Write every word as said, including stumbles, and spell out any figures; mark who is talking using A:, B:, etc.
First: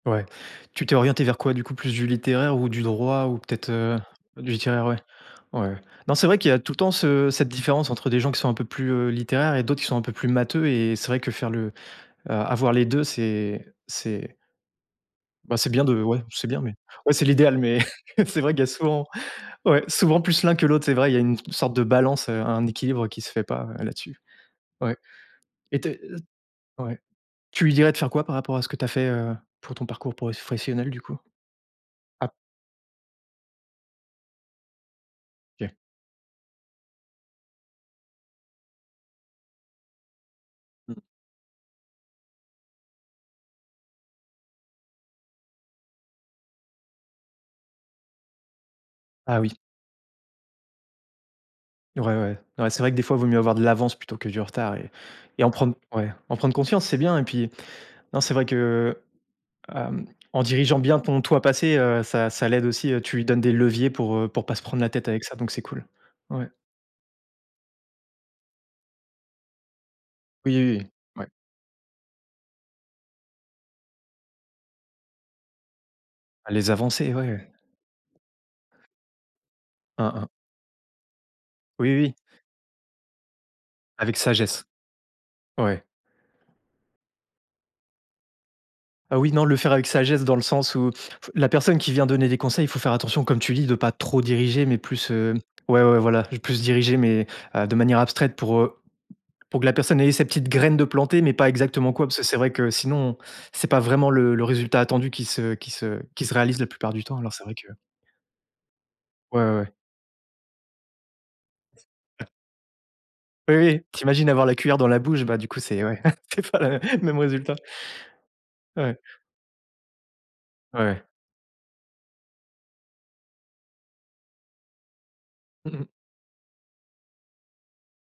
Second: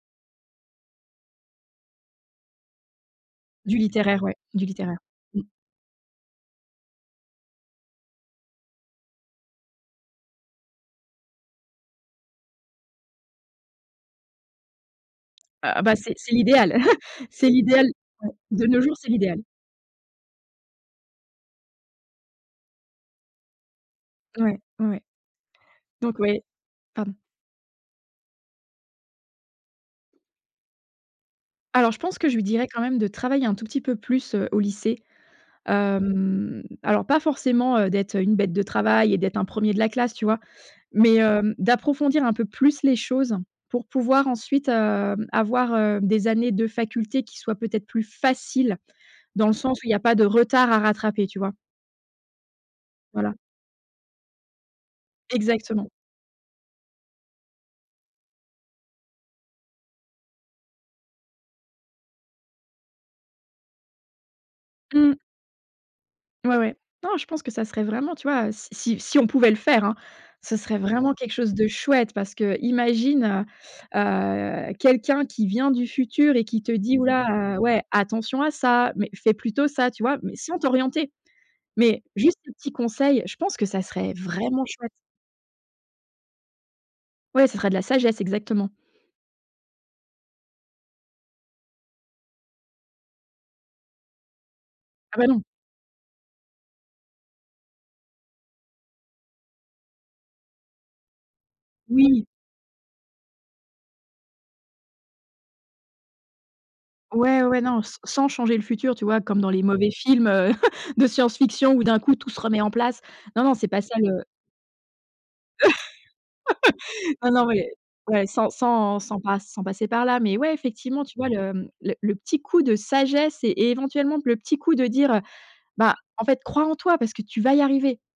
A: Ouais, tu t'es orientée vers quoi, du coup? Plus du littéraire ou du droit ou peut-être,
B: Du
A: heu
B: littéraire, ouais,
A: du
B: du
A: littéraire ouais,
B: littéraire, mmh.
A: ouais. Non c'est vrai qu'il y a tout le temps ce cette différence entre des gens qui sont un peu plus littéraires et d'autres qui sont un peu plus matheux et c'est vrai que faire le, heu, a avoir les deux c'est c'est bah, c'est
B: Heu,
A: bien
B: bah
A: de
B: c'est
A: ouais
B: c'est
A: c'est bien
B: l'idéal.
A: mais ouais c'est
B: C'est
A: l'idéal mais
B: l'idéal, mmh,
A: c'est vrai qu'il y
B: de
A: a
B: nos jours,
A: souvent,
B: c'est l'idéal.
A: ouais souvent plus l'un que l'autre, c'est vrai, il y a une sorte de balance, heu, un équilibre qui se fait pas là-dessus.
B: Ouais,
A: Ouais
B: ouais,
A: et tu es
B: donc ouais
A: ouais.
B: pardon.
A: Tu lui dirais de faire quoi par rapport à ce que tu as fait, heu, pour ton parcours professionnel du coup?
B: Alors je pense que
A: Ap
B: je lui dirais quand même de travailler un tout petit peu plus, heu, au lycée.
A: OK.
B: Hem, alors pas forcément, heu, d'être une bête de travail et d'être un premier de la classe tu vois?
A: Mmh.
B: Mais heu, d'approfondir un peu plus les choses pour pouvoir ensuite, heu, avoir, heu, des années de faculté qui soient, peut-être, plus faciles,
A: Ah
B: dans
A: oui.
B: le sens où il y a pas de retard à rattraper, tu vois?
A: Ouais, ouais, ouais c'est vrai que, des fois, il vaut
B: Voilà.
A: mieux avoir de l'avance plutôt que du retard et et en prendre
B: Exactement.
A: ouais, en prendre conscience c'est bien et puis non c'est vrai que, heu, hem, en dirigeant bien ton toi passé, heu, ça ça l'aide aussi, heu, tu lui donnes des leviers pour, heu, pour pas se prendre la tête
B: Mmh.
A: avec ça donc c'est cool. Ouais.
B: Ouais, ouais, non, je pense que ça serait vraiment, tu vois? Si si si on pouvait le faire, hein,
A: Oui,
B: ce serait
A: oui,
B: vraiment
A: ouais.
B: quelque chose de chouette parce qu'imagine, heu heu, quelqu'un qui vient du futur et
A: Ah
B: qui
A: les
B: te dit: «Ouh
A: avancées, ouais.
B: là, ouais, attention à ça mais fais plutôt ça», tu
A: Hein,
B: vois?
A: hein.
B: Mais sans t'orienter
A: Oui,
B: mais
A: oui.
B: juste un petit conseil. Je pense que ça serait
A: Avec
B: vraiment
A: sagesse.
B: chouette.
A: Ouais.
B: Ouais, ça serait de la sagesse exactement.
A: Ah oui, non, le faire avec sagesse dans le sens où la personne qui vient donner des conseils, faut faire attention, comme tu dis, de pas trop diriger mais plus,
B: Ah bah
A: hem
B: non.
A: ouais, ouais voilà, plus diriger mais heu, de manière abstraite pour, heu, pour que la personne, elle ait sa petite graine de plantée, mais pas exactement quoi, parce que
B: Oui.
A: c'est vrai que sinon c'est pas vraiment le le résultat attendu qui se qui se qui se réalise la plupart du temps, alors
B: Ouais,
A: c'est vrai
B: ouais,
A: que
B: non, s sans changer le futur, tu vois?
A: Ouais,
B: Comme dans
A: ouais,
B: les
A: ouais.
B: mauvais films, heu, de science fiction où
A: S
B: d'un coup,
A: a
B: tout se remet en place. Non, non,
A: Oui,
B: c'est pas
A: oui.
B: ça
A: Tu
B: le
A: imagines avoir la cuillère dans la bouche, bah, du coup c'est ouais, c'est pas la mê même
B: Non, non,
A: résultat.
B: ouais, ouais, sans sans
A: Ouais.
B: sans passe sans passer par là, mais ouais,
A: Ouais.
B: effectivement, tu vois l hem, le le petit coup de sagesse et éventuellement le petit coup de dire, heu:
A: Mmh mh.
B: «Beh, en fait, crois en toi parce que tu vas y arriver».